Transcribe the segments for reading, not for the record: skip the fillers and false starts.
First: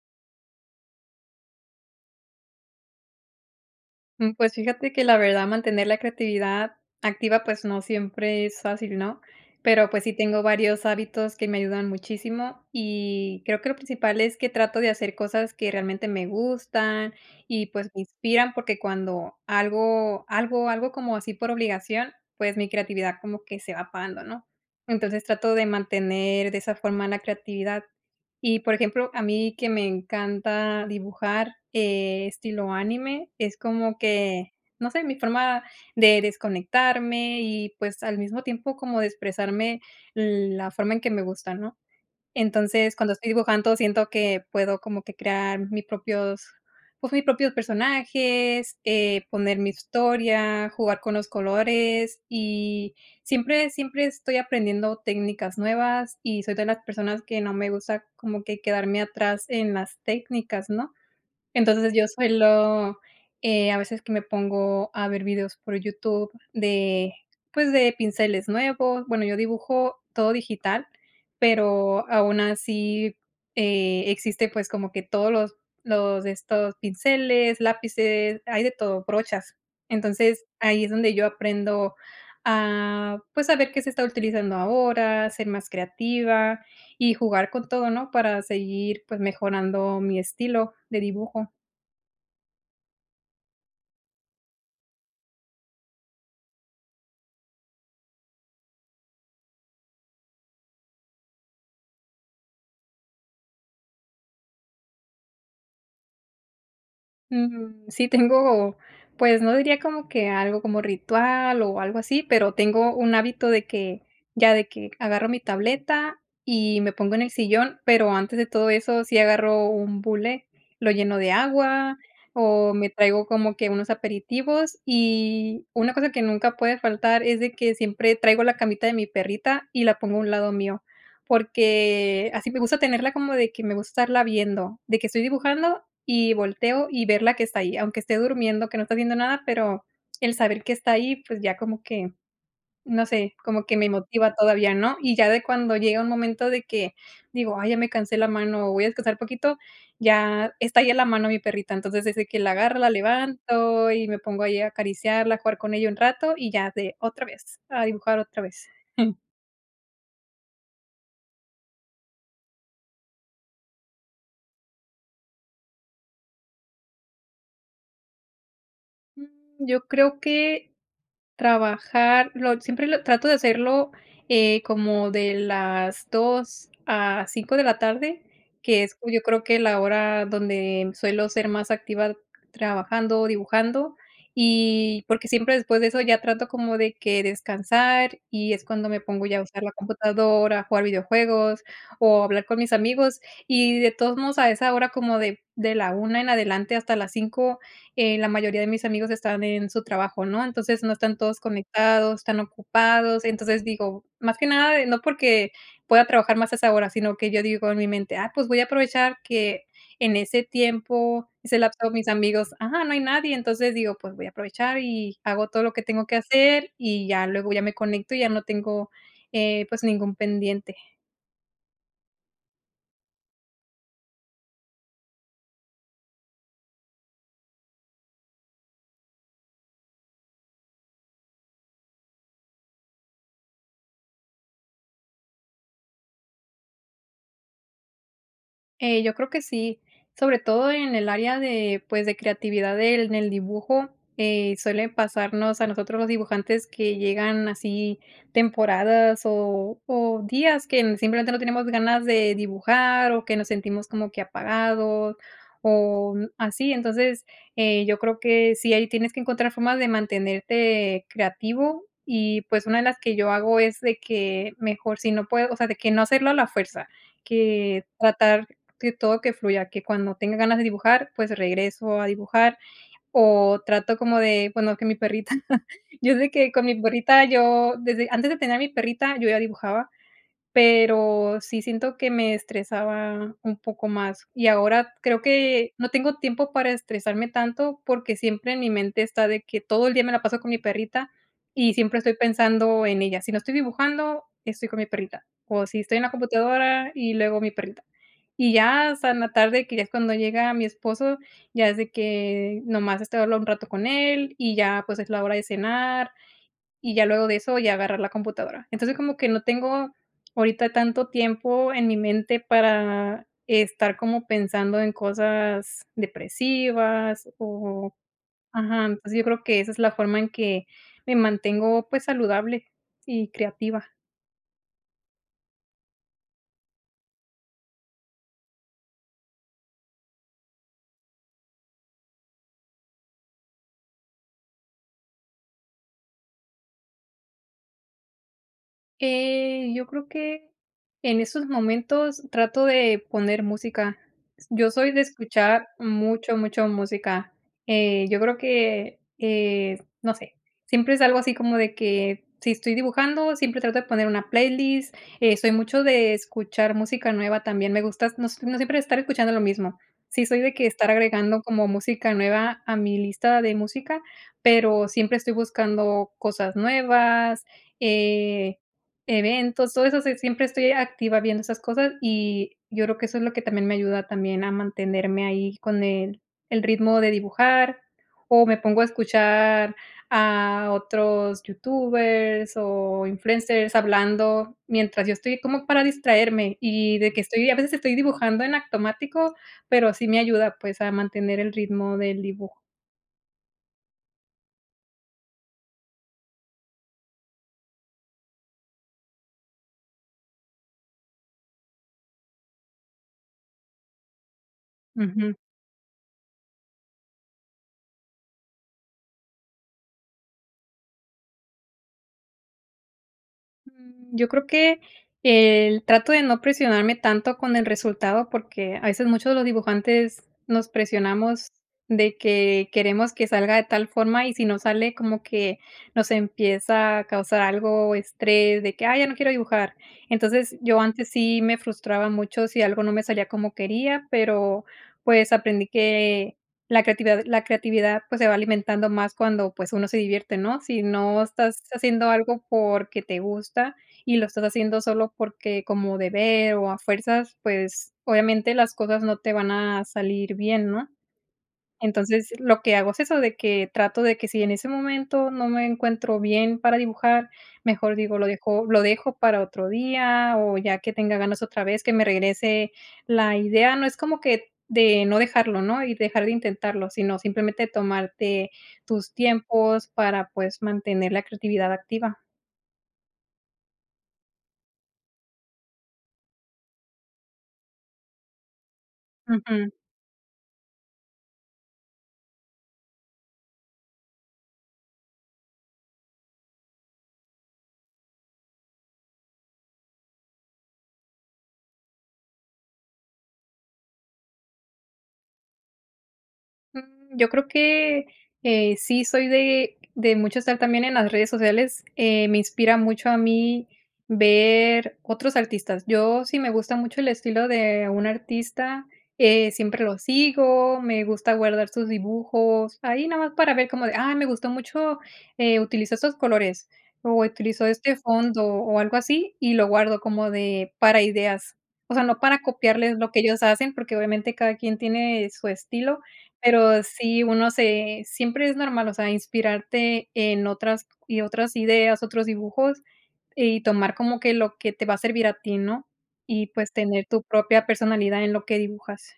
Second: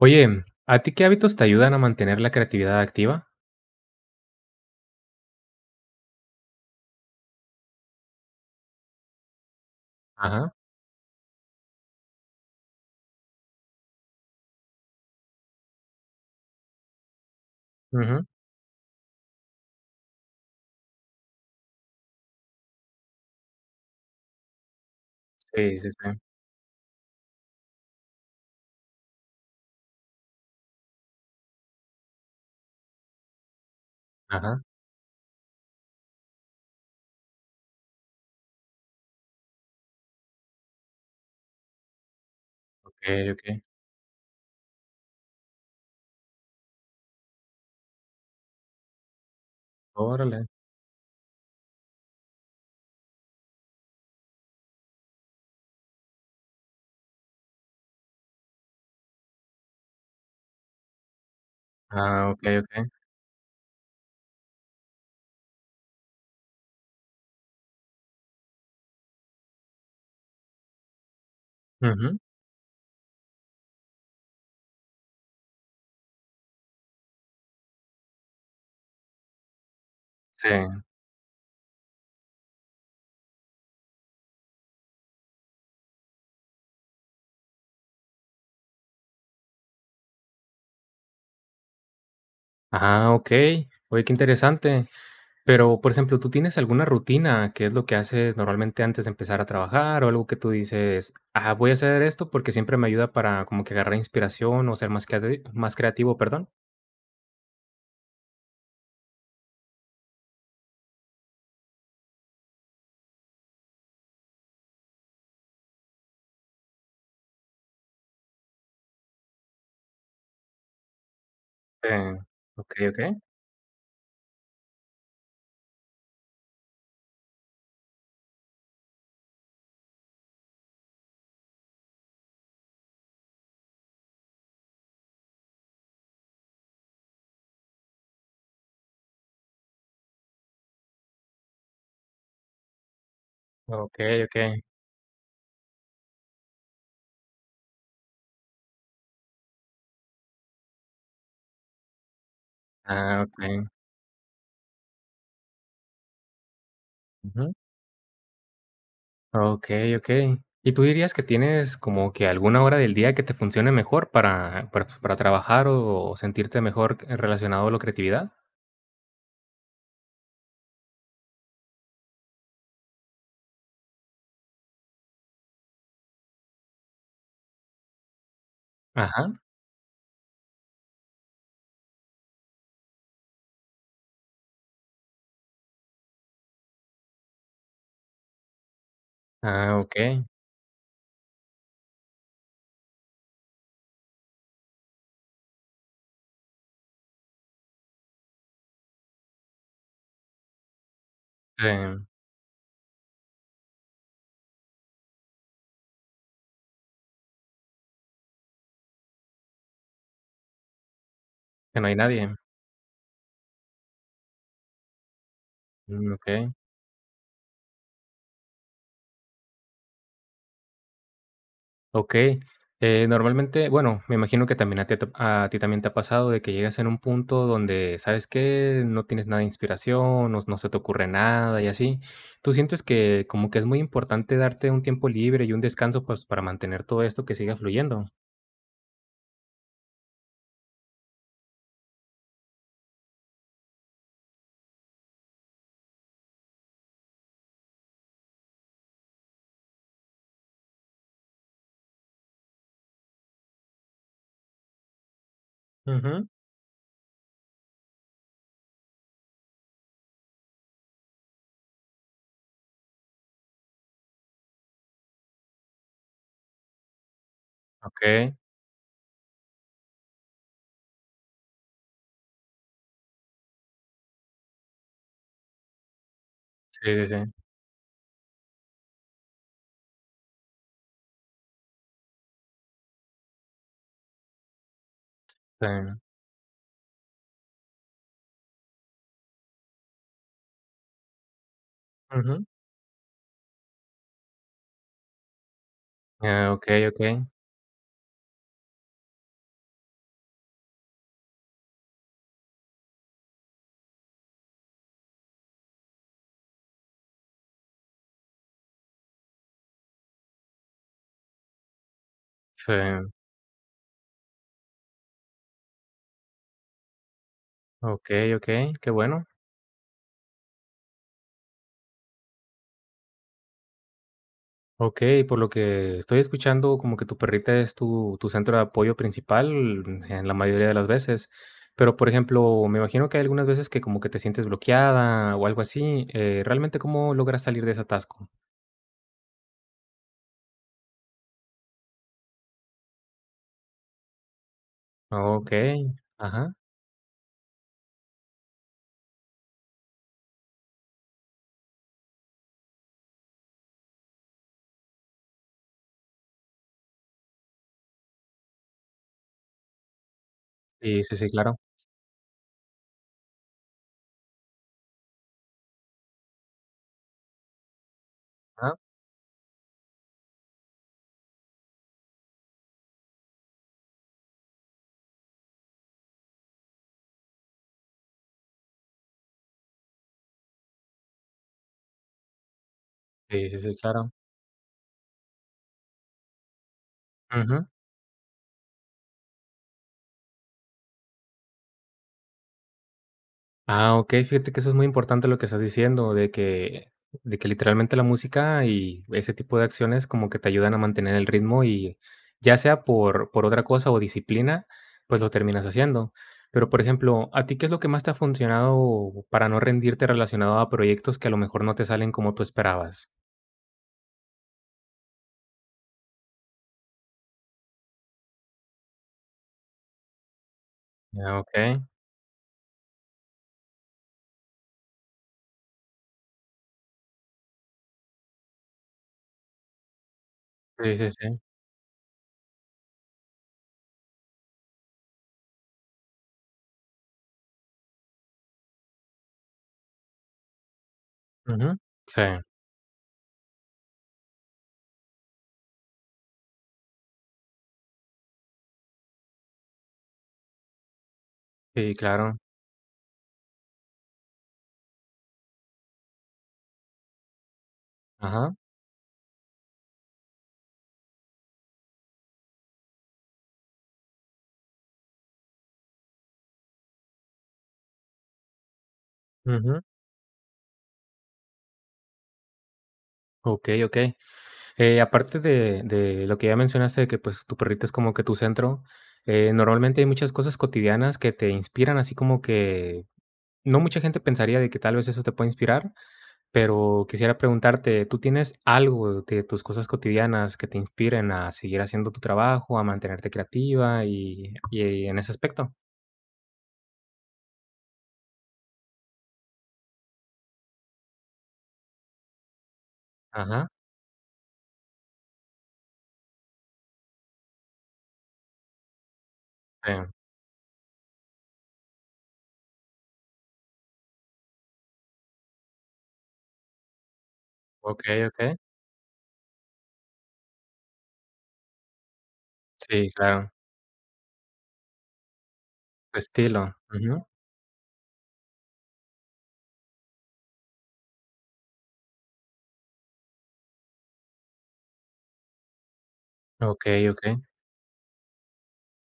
Oye, ¿a ti qué hábitos te ayudan a mantener la creatividad activa? Pues fíjate que la verdad mantener la creatividad activa, pues no siempre es fácil, ¿no? Pero pues sí tengo Ajá, varios hábitos que me ayudan muchísimo y creo que lo principal es que trato de hacer cosas que realmente me gustan y pues me ujú. inspiran porque cuando algo como así por obligación, pues mi creatividad como que se va apagando, ¿no? Entonces trato de Sí, sí, sí. mantener de esa forma la creatividad. Y, por ejemplo, a mí que me encanta dibujar, estilo anime, es como que, Ajá, no sé, mi forma de desconectarme y, pues, al mismo tiempo como de expresarme la forma en que me gusta, ¿no? Entonces, cuando estoy okey, okey. dibujando, siento que puedo como que crear mis propios, pues, mis propios personajes, poner mi Órale. historia, jugar con los colores, y siempre estoy aprendiendo técnicas nuevas, y soy de las personas que no me gusta como que quedarme atrás en las técnicas, ¿no? Entonces, yo Ah, okey, okey. suelo, a veces que me pongo a ver videos por YouTube de, pues, de pinceles nuevos. Bueno, yo dibujo todo digital, pero Ujú. aún así, existe, pues, como que todos los de estos pinceles, lápices, hay de todo, brochas. Entonces, Sí. ahí es donde yo aprendo a, pues, a ver qué se está utilizando ahora, ser más creativa y jugar con todo, ¿no? Para seguir, pues, mejorando mi estilo de dibujo. Ah, okey. Oye, qué interesante. Pero, por ejemplo, ¿tú tienes alguna rutina? ¿Qué es lo que haces normalmente antes de empezar a trabajar? O algo que tú dices: "Ah, voy a hacer esto porque siempre me ayuda para como que agarrar inspiración o ser más creati más creativo", perdón. Sí, tengo, pues no diría como que algo como ritual o algo así, pero tengo un hábito de que ya de que agarro mi tableta y me pongo en el sillón, pero antes de todo eso sí agarro un bulé, lo lleno de Sí. agua o Okey, me okey. traigo como que unos aperitivos y una cosa que nunca puede faltar es de que siempre traigo la camita de mi perrita y la pongo a un lado mío. Porque así me gusta tenerla como de que me gusta estarla viendo, de que estoy dibujando y volteo y verla que está ahí, aunque esté durmiendo, que no está haciendo nada, pero el saber que está ahí, pues, ya como que, no sé, como que me Okey, motiva okey. todavía, ¿no? Y ya de cuando llega un momento de que digo: "Ay, ya me cansé la mano, voy a descansar poquito", ya está ahí en la mano mi perrita. Entonces, desde que la agarro, la Ah, okey. levanto y me pongo ahí a acariciarla, a jugar con ella un rato y ya de otra Ujú. vez, a dibujar otra vez. Okey, okey. ¿Y tú dirías que tienes como que alguna hora del día que te funcione mejor para trabajar o sentirte mejor relacionado a la creatividad? Mm, yo creo que trabajar, lo siempre lo trato de hacerlo, como de las 2 a 5 de la tarde, que es, yo Ajá. creo que la hora donde suelo ser más activa trabajando, dibujando, y porque siempre después de eso ya trato como de que descansar, y es cuando me pongo ya a usar la Ah, okey. computadora, a jugar videojuegos o hablar con mis amigos, y de todos modos a esa hora como de la 1 en adelante hasta las 5 la mayoría de mis amigos están en su trabajo, ¿no? Entonces, no están todos Eh, conectados, están ocupados. Entonces, digo, más que nada, no porque pueda trabajar más a esa hora, sino que yo digo en mi mente: "Ah, pues voy a aprovechar que en ese tiempo, ese que no lapso, hay mis nadie. amigos ajá, no hay nadie". Entonces, digo: "Pues voy a aprovechar y hago todo lo que tengo Mm, que okey, hacer", y ya luego ya me conecto y ya no tengo, pues, ningún pendiente. okey. Normalmente, bueno, me imagino que también a ti a ti también te ha pasado de que llegas en un punto donde, ¿sabes qué? No tienes nada de inspiración, no se te ocurre nada y así. ¿Tú sientes que como que es muy importante darte un tiempo libre y un descanso, pues, para mantener todo esto que siga fluyendo? Yo creo que sí, sobre todo en el área de, pues, de creatividad del en el dibujo, suele pasarnos a nosotros los dibujantes que llegan así temporadas o días que n- simplemente no tenemos ganas de dibujar o que nos sentimos como que apagados o Ujú, n- así. Entonces, yo creo que sí, ahí tienes que encontrar formas de mantenerte creativo y, pues, una de las que yo hago es de que mejor si no puedo, o sea, de que no hacerlo a la fuerza, que okey. tratar que todo que fluya, que cuando tenga ganas de dibujar, pues regreso a dibujar o trato como de, bueno, que mi perrita, yo sé que con mi Sí, sí, perrita sí. yo desde antes de tener a mi perrita yo ya dibujaba pero sí siento que me estresaba un poco más. Y ahora creo Sí. que no tengo tiempo para estresarme tanto, porque siempre en mi mente está de que todo el día me la paso con mi perrita y siempre estoy Ujú. pensando en ella. Si no estoy dibujando, estoy con mi perrita. O si estoy en la Ah, okey, computadora okey. y luego mi perrita. Y ya hasta en la tarde, que ya es cuando llega mi esposo, ya es de que nomás estoy hablando un rato con él y ya pues es la hora de cenar y ya luego de eso ya agarrar la computadora. Entonces, como que no tengo ahorita tanto tiempo en mi mente Sí. para estar como pensando en cosas depresivas o Okey, okey, ajá, qué entonces yo bueno. creo que esa es la forma en que me mantengo, pues, saludable y creativa. Okey, por lo que estoy escuchando, como que tu perrita es tu centro de apoyo principal en la mayoría de las veces. Pero, por ejemplo, me imagino que hay algunas veces que como que te sientes bloqueada o algo así, ¿realmente cómo logras salir de ese atasco? Yo creo que en esos momentos trato de poner música. Yo soy de escuchar Okey, mucho, ajá. mucho música. Yo creo que, no sé, siempre es algo así como de que si estoy dibujando, siempre trato de poner una playlist. Soy mucho de escuchar música nueva también. Me gusta no, s- no siempre estar escuchando lo mismo. Sí, soy de que estar Sí, sí, sí, agregando claro. como música nueva a mi lista de música, pero siempre estoy buscando cosas nuevas. Eh, Ajá. Eventos, todo eso, sí, siempre estoy activa viendo esas cosas, y yo creo que eso es lo que también me ayuda también a mantenerme ahí con el ritmo de dibujar, o me pongo a escuchar a otros youtubers o Sí, sí, sí, influencers claro. hablando mientras yo estoy como para distraerme, y de que estoy a Ujú. veces estoy dibujando en automático, pero sí me ayuda, pues, a mantener el ritmo del dibujo. Ah, okey, fíjate que eso es muy importante lo que estás diciendo, de que literalmente la música y ese tipo de acciones como que te ayudan a mantener el ritmo y ya sea por otra cosa o disciplina, pues lo Ujú. terminas haciendo. Pero, por ejemplo, ¿a ti qué es lo que más te ha funcionado para no rendirte relacionado a proyectos que a lo mejor no te salen como tú esperabas? Yo creo que el trato de no presionarme tanto con el resultado, porque a veces muchos de los dibujantes nos Ah, presionamos okey. de que queremos que salga de tal forma, y si no sale, como que nos empieza a causar algo estrés de que: "Ay, ya no quiero dibujar". Entonces, yo Sí, sí, antes sí sí. me frustraba mucho si algo no me salía como quería, pero, pues, aprendí que la creatividad, pues, se va alimentando más cuando, pues, uno se divierte, ¿no? Si no estás Ujú. haciendo Sí, algo porque te gusta y lo estás haciendo solo porque como deber o a fuerzas, pues, obviamente las cosas no te van a salir bien, ¿no? sí, Entonces, claro. lo que hago es eso, de que trato de que si en ese momento no me encuentro bien para dibujar, mejor digo, lo Ajá. dejo lo dejo para otro día, o ya que tenga ganas otra vez, que me regrese la idea. No es como que de no dejarlo, ¿no? Y dejar de intentarlo, sino simplemente tomarte tus Ujú. tiempos para, pues, mantener la creatividad activa. Okey, okey. Aparte de lo que ya mencionaste, de que, pues, tu perrita es como que tu centro, Ujú. normalmente hay muchas cosas cotidianas que te inspiran, así como que no mucha gente pensaría de que tal vez eso te puede inspirar, pero quisiera preguntarte, ¿tú tienes algo de tus cosas cotidianas que te inspiren a seguir haciendo tu trabajo, a mantenerte creativa y en ese aspecto? Yo creo que, sí soy de mucho estar también en las redes sociales, me inspira mucho a mí Ajá, ver otros artistas. Yo, sí me gusta mucho el estilo de un artista, siempre sí, lo sigo, me gusta guardar sus dibujos, ahí nada más para ver como de: "Ah, me gustó mucho, utilizó estos colores, o utilizó este okey, fondo", okey. o algo así, y lo guardo como de para ideas. O sea, no para copiarles Sí, lo que ellos claro, hacen, porque obviamente cada quien tiene su estilo, tu estilo, pero ujú, sí, uno se siempre es normal, o sea, inspirarte en otras y otras ideas, otros dibujos, y tomar como que lo que te va a servir a ti, ¿no? Y, pues, tener okey, tu okey. propia personalidad en lo que dibujas.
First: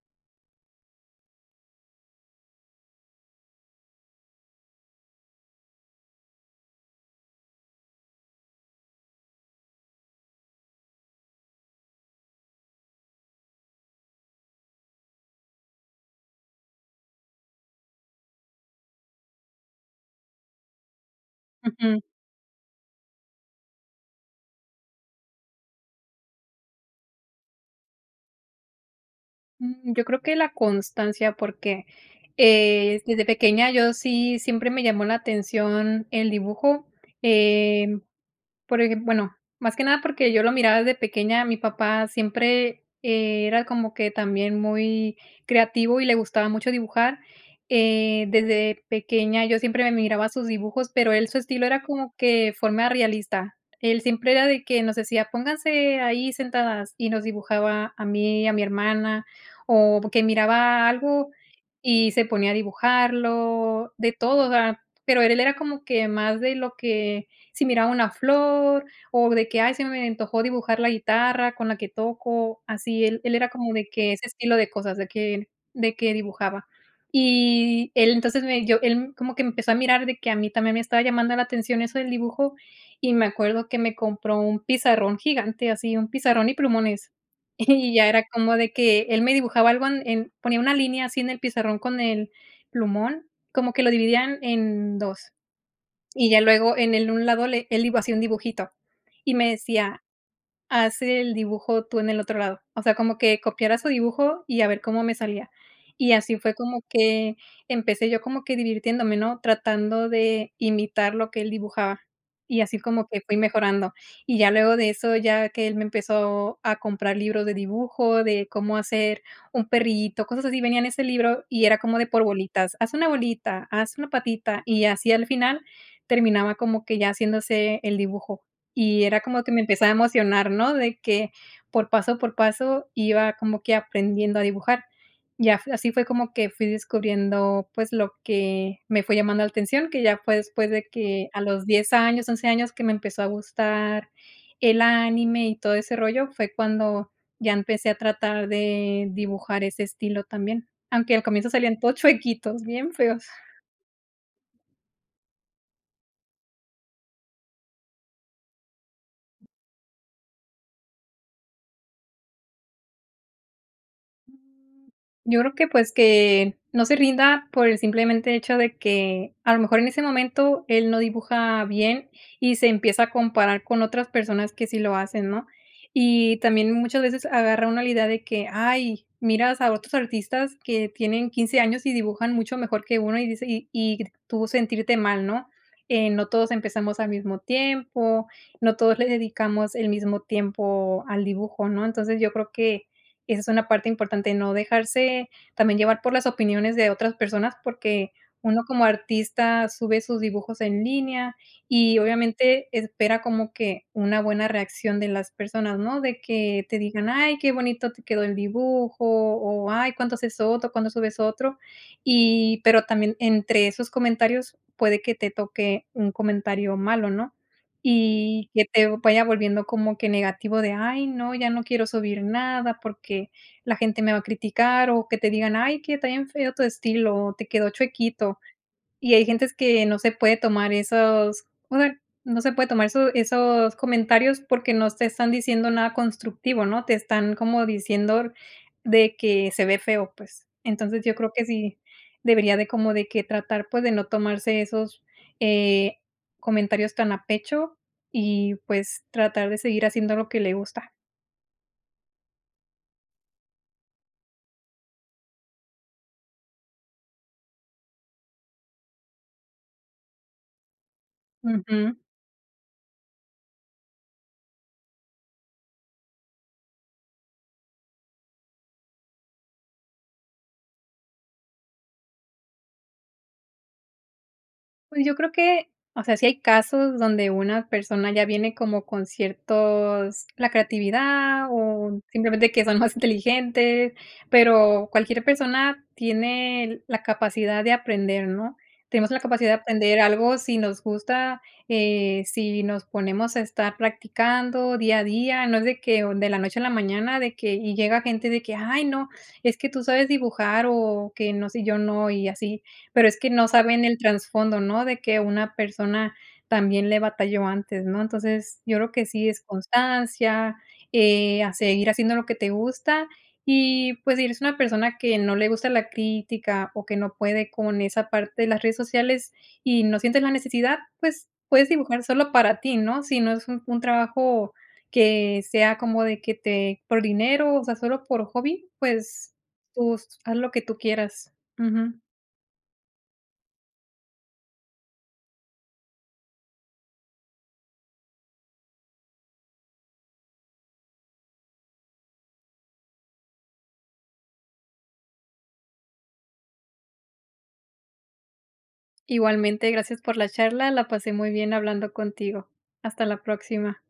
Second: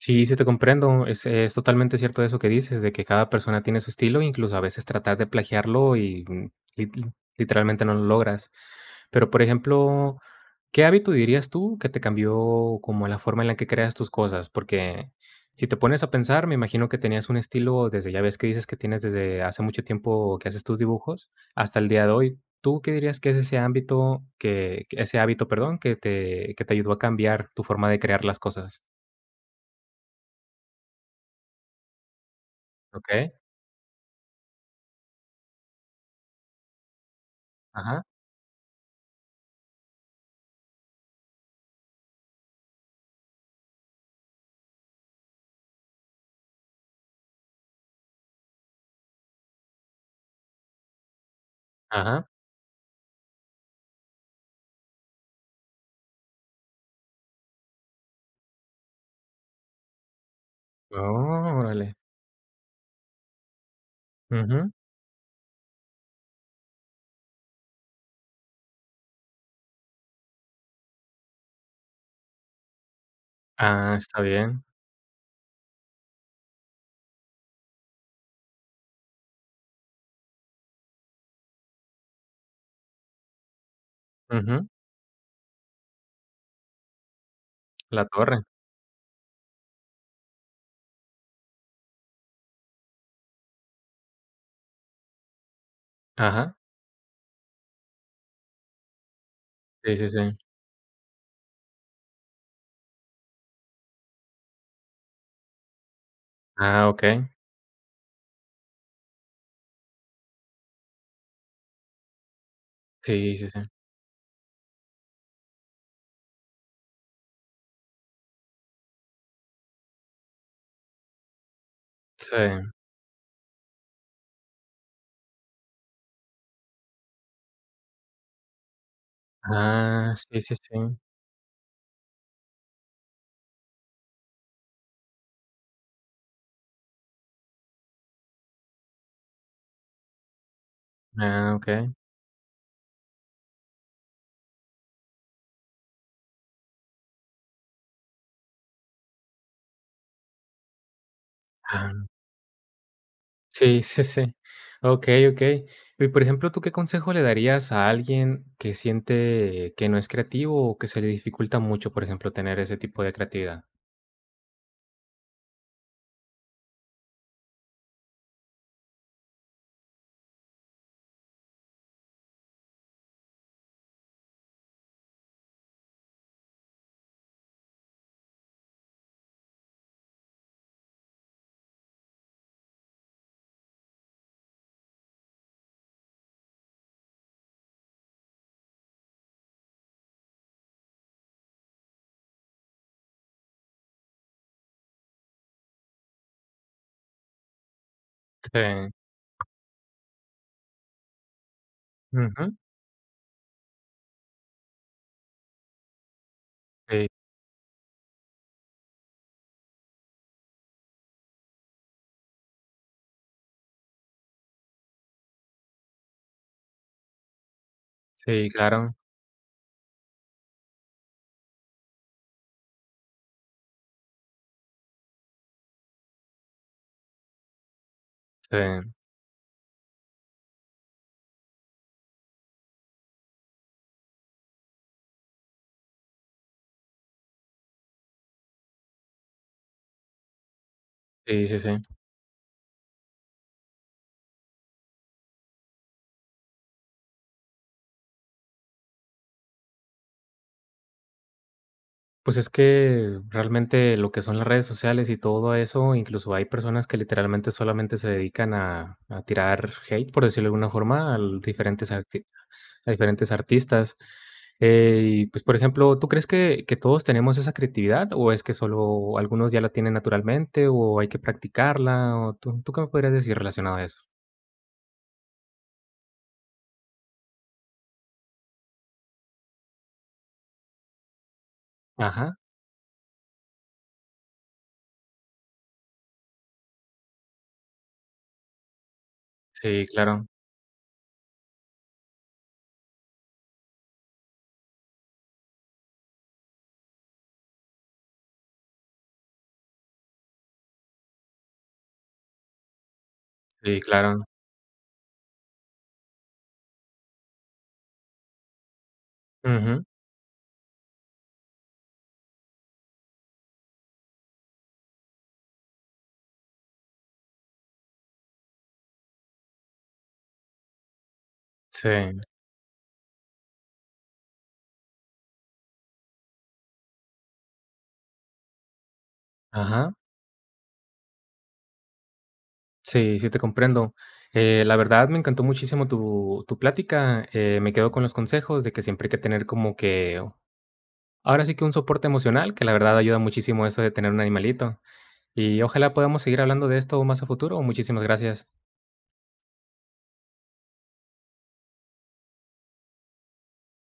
Sí, sí te comprendo. Es totalmente cierto eso que dices, de que cada persona tiene su estilo, incluso a veces tratar de plagiarlo y mm, literalmente no lo logras. Pero, por ejemplo, ¿qué hábito dirías tú que te cambió como la forma en la que creas tus cosas? Porque si te pones a pensar, me imagino que tenías un estilo desde, ya ves que dices que tienes desde hace mucho tiempo que haces tus dibujos hasta el Ujú. día de hoy. ¿Tú qué dirías que es ese ámbito ese hábito, perdón, que te ayudó a cambiar tu forma de crear las cosas? Yo creo que la constancia, porque, ¿Ok? desde pequeña yo sí siempre me llamó la atención el dibujo, eh Ajá, por ejem bueno, más que nada porque yo lo miraba desde pequeña, mi papá siempre era como que también muy creativo y le gustaba mucho dibujar, desde pequeña yo siempre me miraba sus dibujos, pero él su estilo era como ajá. que forma realista. Él siempre era de que nos decía: "Pónganse ahí sentadas", y nos dibujaba a mí, a mi hermana, o que miraba algo Órale. y se ponía a dibujarlo, de todo, o Ujú. sea, pero él era como que más de lo que si miraba una flor o de que: "Ay, se me antojó dibujar la guitarra con la que toco", así, él era como de Ah, que está ese estilo bien. de cosas, de que dibujaba. Y él entonces me yo él como que empezó a mirar de que a mí también me estaba llamando la atención eso del dibujo, y me acuerdo que me compró un Ujú. pizarrón gigante, así, un pizarrón y plumones. Y La ya era torre. como de que él me dibujaba algo en ponía una línea así en el pizarrón con el plumón, como que lo dividían en 2 y ya Ajá. luego en el un lado le él iba hacía un dibujito y me Sí, decía: sí, sí. "Hace el dibujo tú en el otro lado". O sea, como que copiara su dibujo y a ver cómo me salía. Y así fue como Ah, okey. que empecé yo como que divirtiéndome, ¿no? Tratando de imitar lo que él dibujaba. Y así como que fui Sí, sí, sí. mejorando. Y ya luego de eso, ya que él me empezó a comprar libros de dibujo, de cómo hacer un perrito, cosas así, venía en ese libro y era como de por Sí. bolitas, haz una bolita, haz una patita y así al final terminaba como que ya haciéndose el dibujo. Y era como que me empezaba a Ah, sí, emocionar, sí, ¿no? sí. De que por paso iba como que aprendiendo a dibujar. Ya f Así fue como que fui descubriendo, pues, lo que me fue llamando la atención, que ya fue después de que a Ah, los 10 okey. años, 11 años que me empezó a gustar el anime y todo ese rollo, fue cuando ya empecé a tratar de dibujar ese estilo también, aunque al comienzo salían todos Ah, chuequitos, bien feos. sí, sí, sí. Okey, okey. Y, por ejemplo, ¿tú qué consejo le darías a alguien que siente que no es creativo o que se le dificulta mucho, por ejemplo, tener ese tipo de creatividad? Yo creo que, pues, que no se rinda por el simplemente hecho de que, a lo mejor, en ese momento él no dibuja bien y se empieza a comparar con otras personas que sí lo hacen, ¿no? Y también muchas veces agarra una la idea de que, ay, miras a otros artistas que tienen 15 años y dibujan mucho mejor que uno y dice y tú sentirte mal, ¿no? No todos empezamos al mismo tiempo, no todos le dedicamos el mismo tiempo al dibujo, ¿no? Entonces, yo creo que esa es una parte importante, no dejarse también llevar por las opiniones de otras personas, porque uno como Sí. artista sube sus dibujos en línea y Ujú. obviamente espera como que una buena reacción de las personas, ¿no? De que te Sí, digan: "Ay, qué bonito te quedó el dibujo", o "Ay, ¿cuándo haces otro? ¿Cuándo subes otro?". Y pero también entre esos comentarios puede que te toque un comentario malo, ¿no? sí, Y que te claro. vaya volviendo como que negativo de: "Ay, no, ya no quiero subir nada porque la gente me va a criticar", o que te digan: "Ay, que está bien feo tu estilo, o te quedó chuequito". Sí. Y hay gentes que no se puede tomar esos, o sea, no se puede tomar esos comentarios porque no te están diciendo nada constructivo, ¿no? Te están como diciendo de que se ve feo, pues. Entonces, yo creo que Sí, sí, sí. sí debería de como de que tratar, pues, de no tomarse esos, eh, comentarios tan a pecho y, pues, tratar de seguir haciendo lo que le gusta. Pues es que realmente lo que son las redes sociales y todo eso, incluso hay personas que literalmente solamente se dedican a tirar hate, por decirlo de alguna forma, a los diferentes, a diferentes artistas. Y pues, por ejemplo, ¿tú crees que todos tenemos esa creatividad o es que solo algunos ya la tienen naturalmente o hay que practicarla? O tú, ¿tú qué me podrías decir relacionado a eso? Pues yo creo que, o sea, sí hay casos donde una persona ya viene como con ciertos la creatividad o Ajá, simplemente que son más inteligentes, pero cualquier persona tiene la capacidad de aprender, ¿no? Tenemos la capacidad de sí, aprender claro, algo si nos gusta, si nos ponemos a estar practicando día a día, no es de que o de la noche a la mañana, de que y llega gente de que: "Ay, no, es que tú sabes dibujar", o que: "No sé, yo no", y así. Pero es que no sí, saben el claro. trasfondo, ¿no? De que una persona también le batalló antes, ¿no? Entonces, yo creo que sí es Ujú, constancia, a seguir haciendo lo que te gusta y, pues, si eres una persona que no le gusta la crítica o que no puede con esa parte de las redes sociales y no sientes la necesidad, pues, puedes dibujar sí, solo para ti, ¿no? Si no es un trabajo que sea como de que te por dinero, o sea, solo por hobby, pues, ajá. tú haz lo que tú quieras. Ujú. Sí, sí te comprendo. La verdad me encantó muchísimo tu plática. Me quedo con los consejos de que siempre hay que tener como que, oh, ahora sí que un soporte emocional, que la verdad ayuda muchísimo eso de tener un animalito. Y ojalá podamos seguir hablando de esto más a futuro. Muchísimas gracias. Igualmente, gracias por la charla, la pasé muy bien hablando contigo. Hasta la próxima.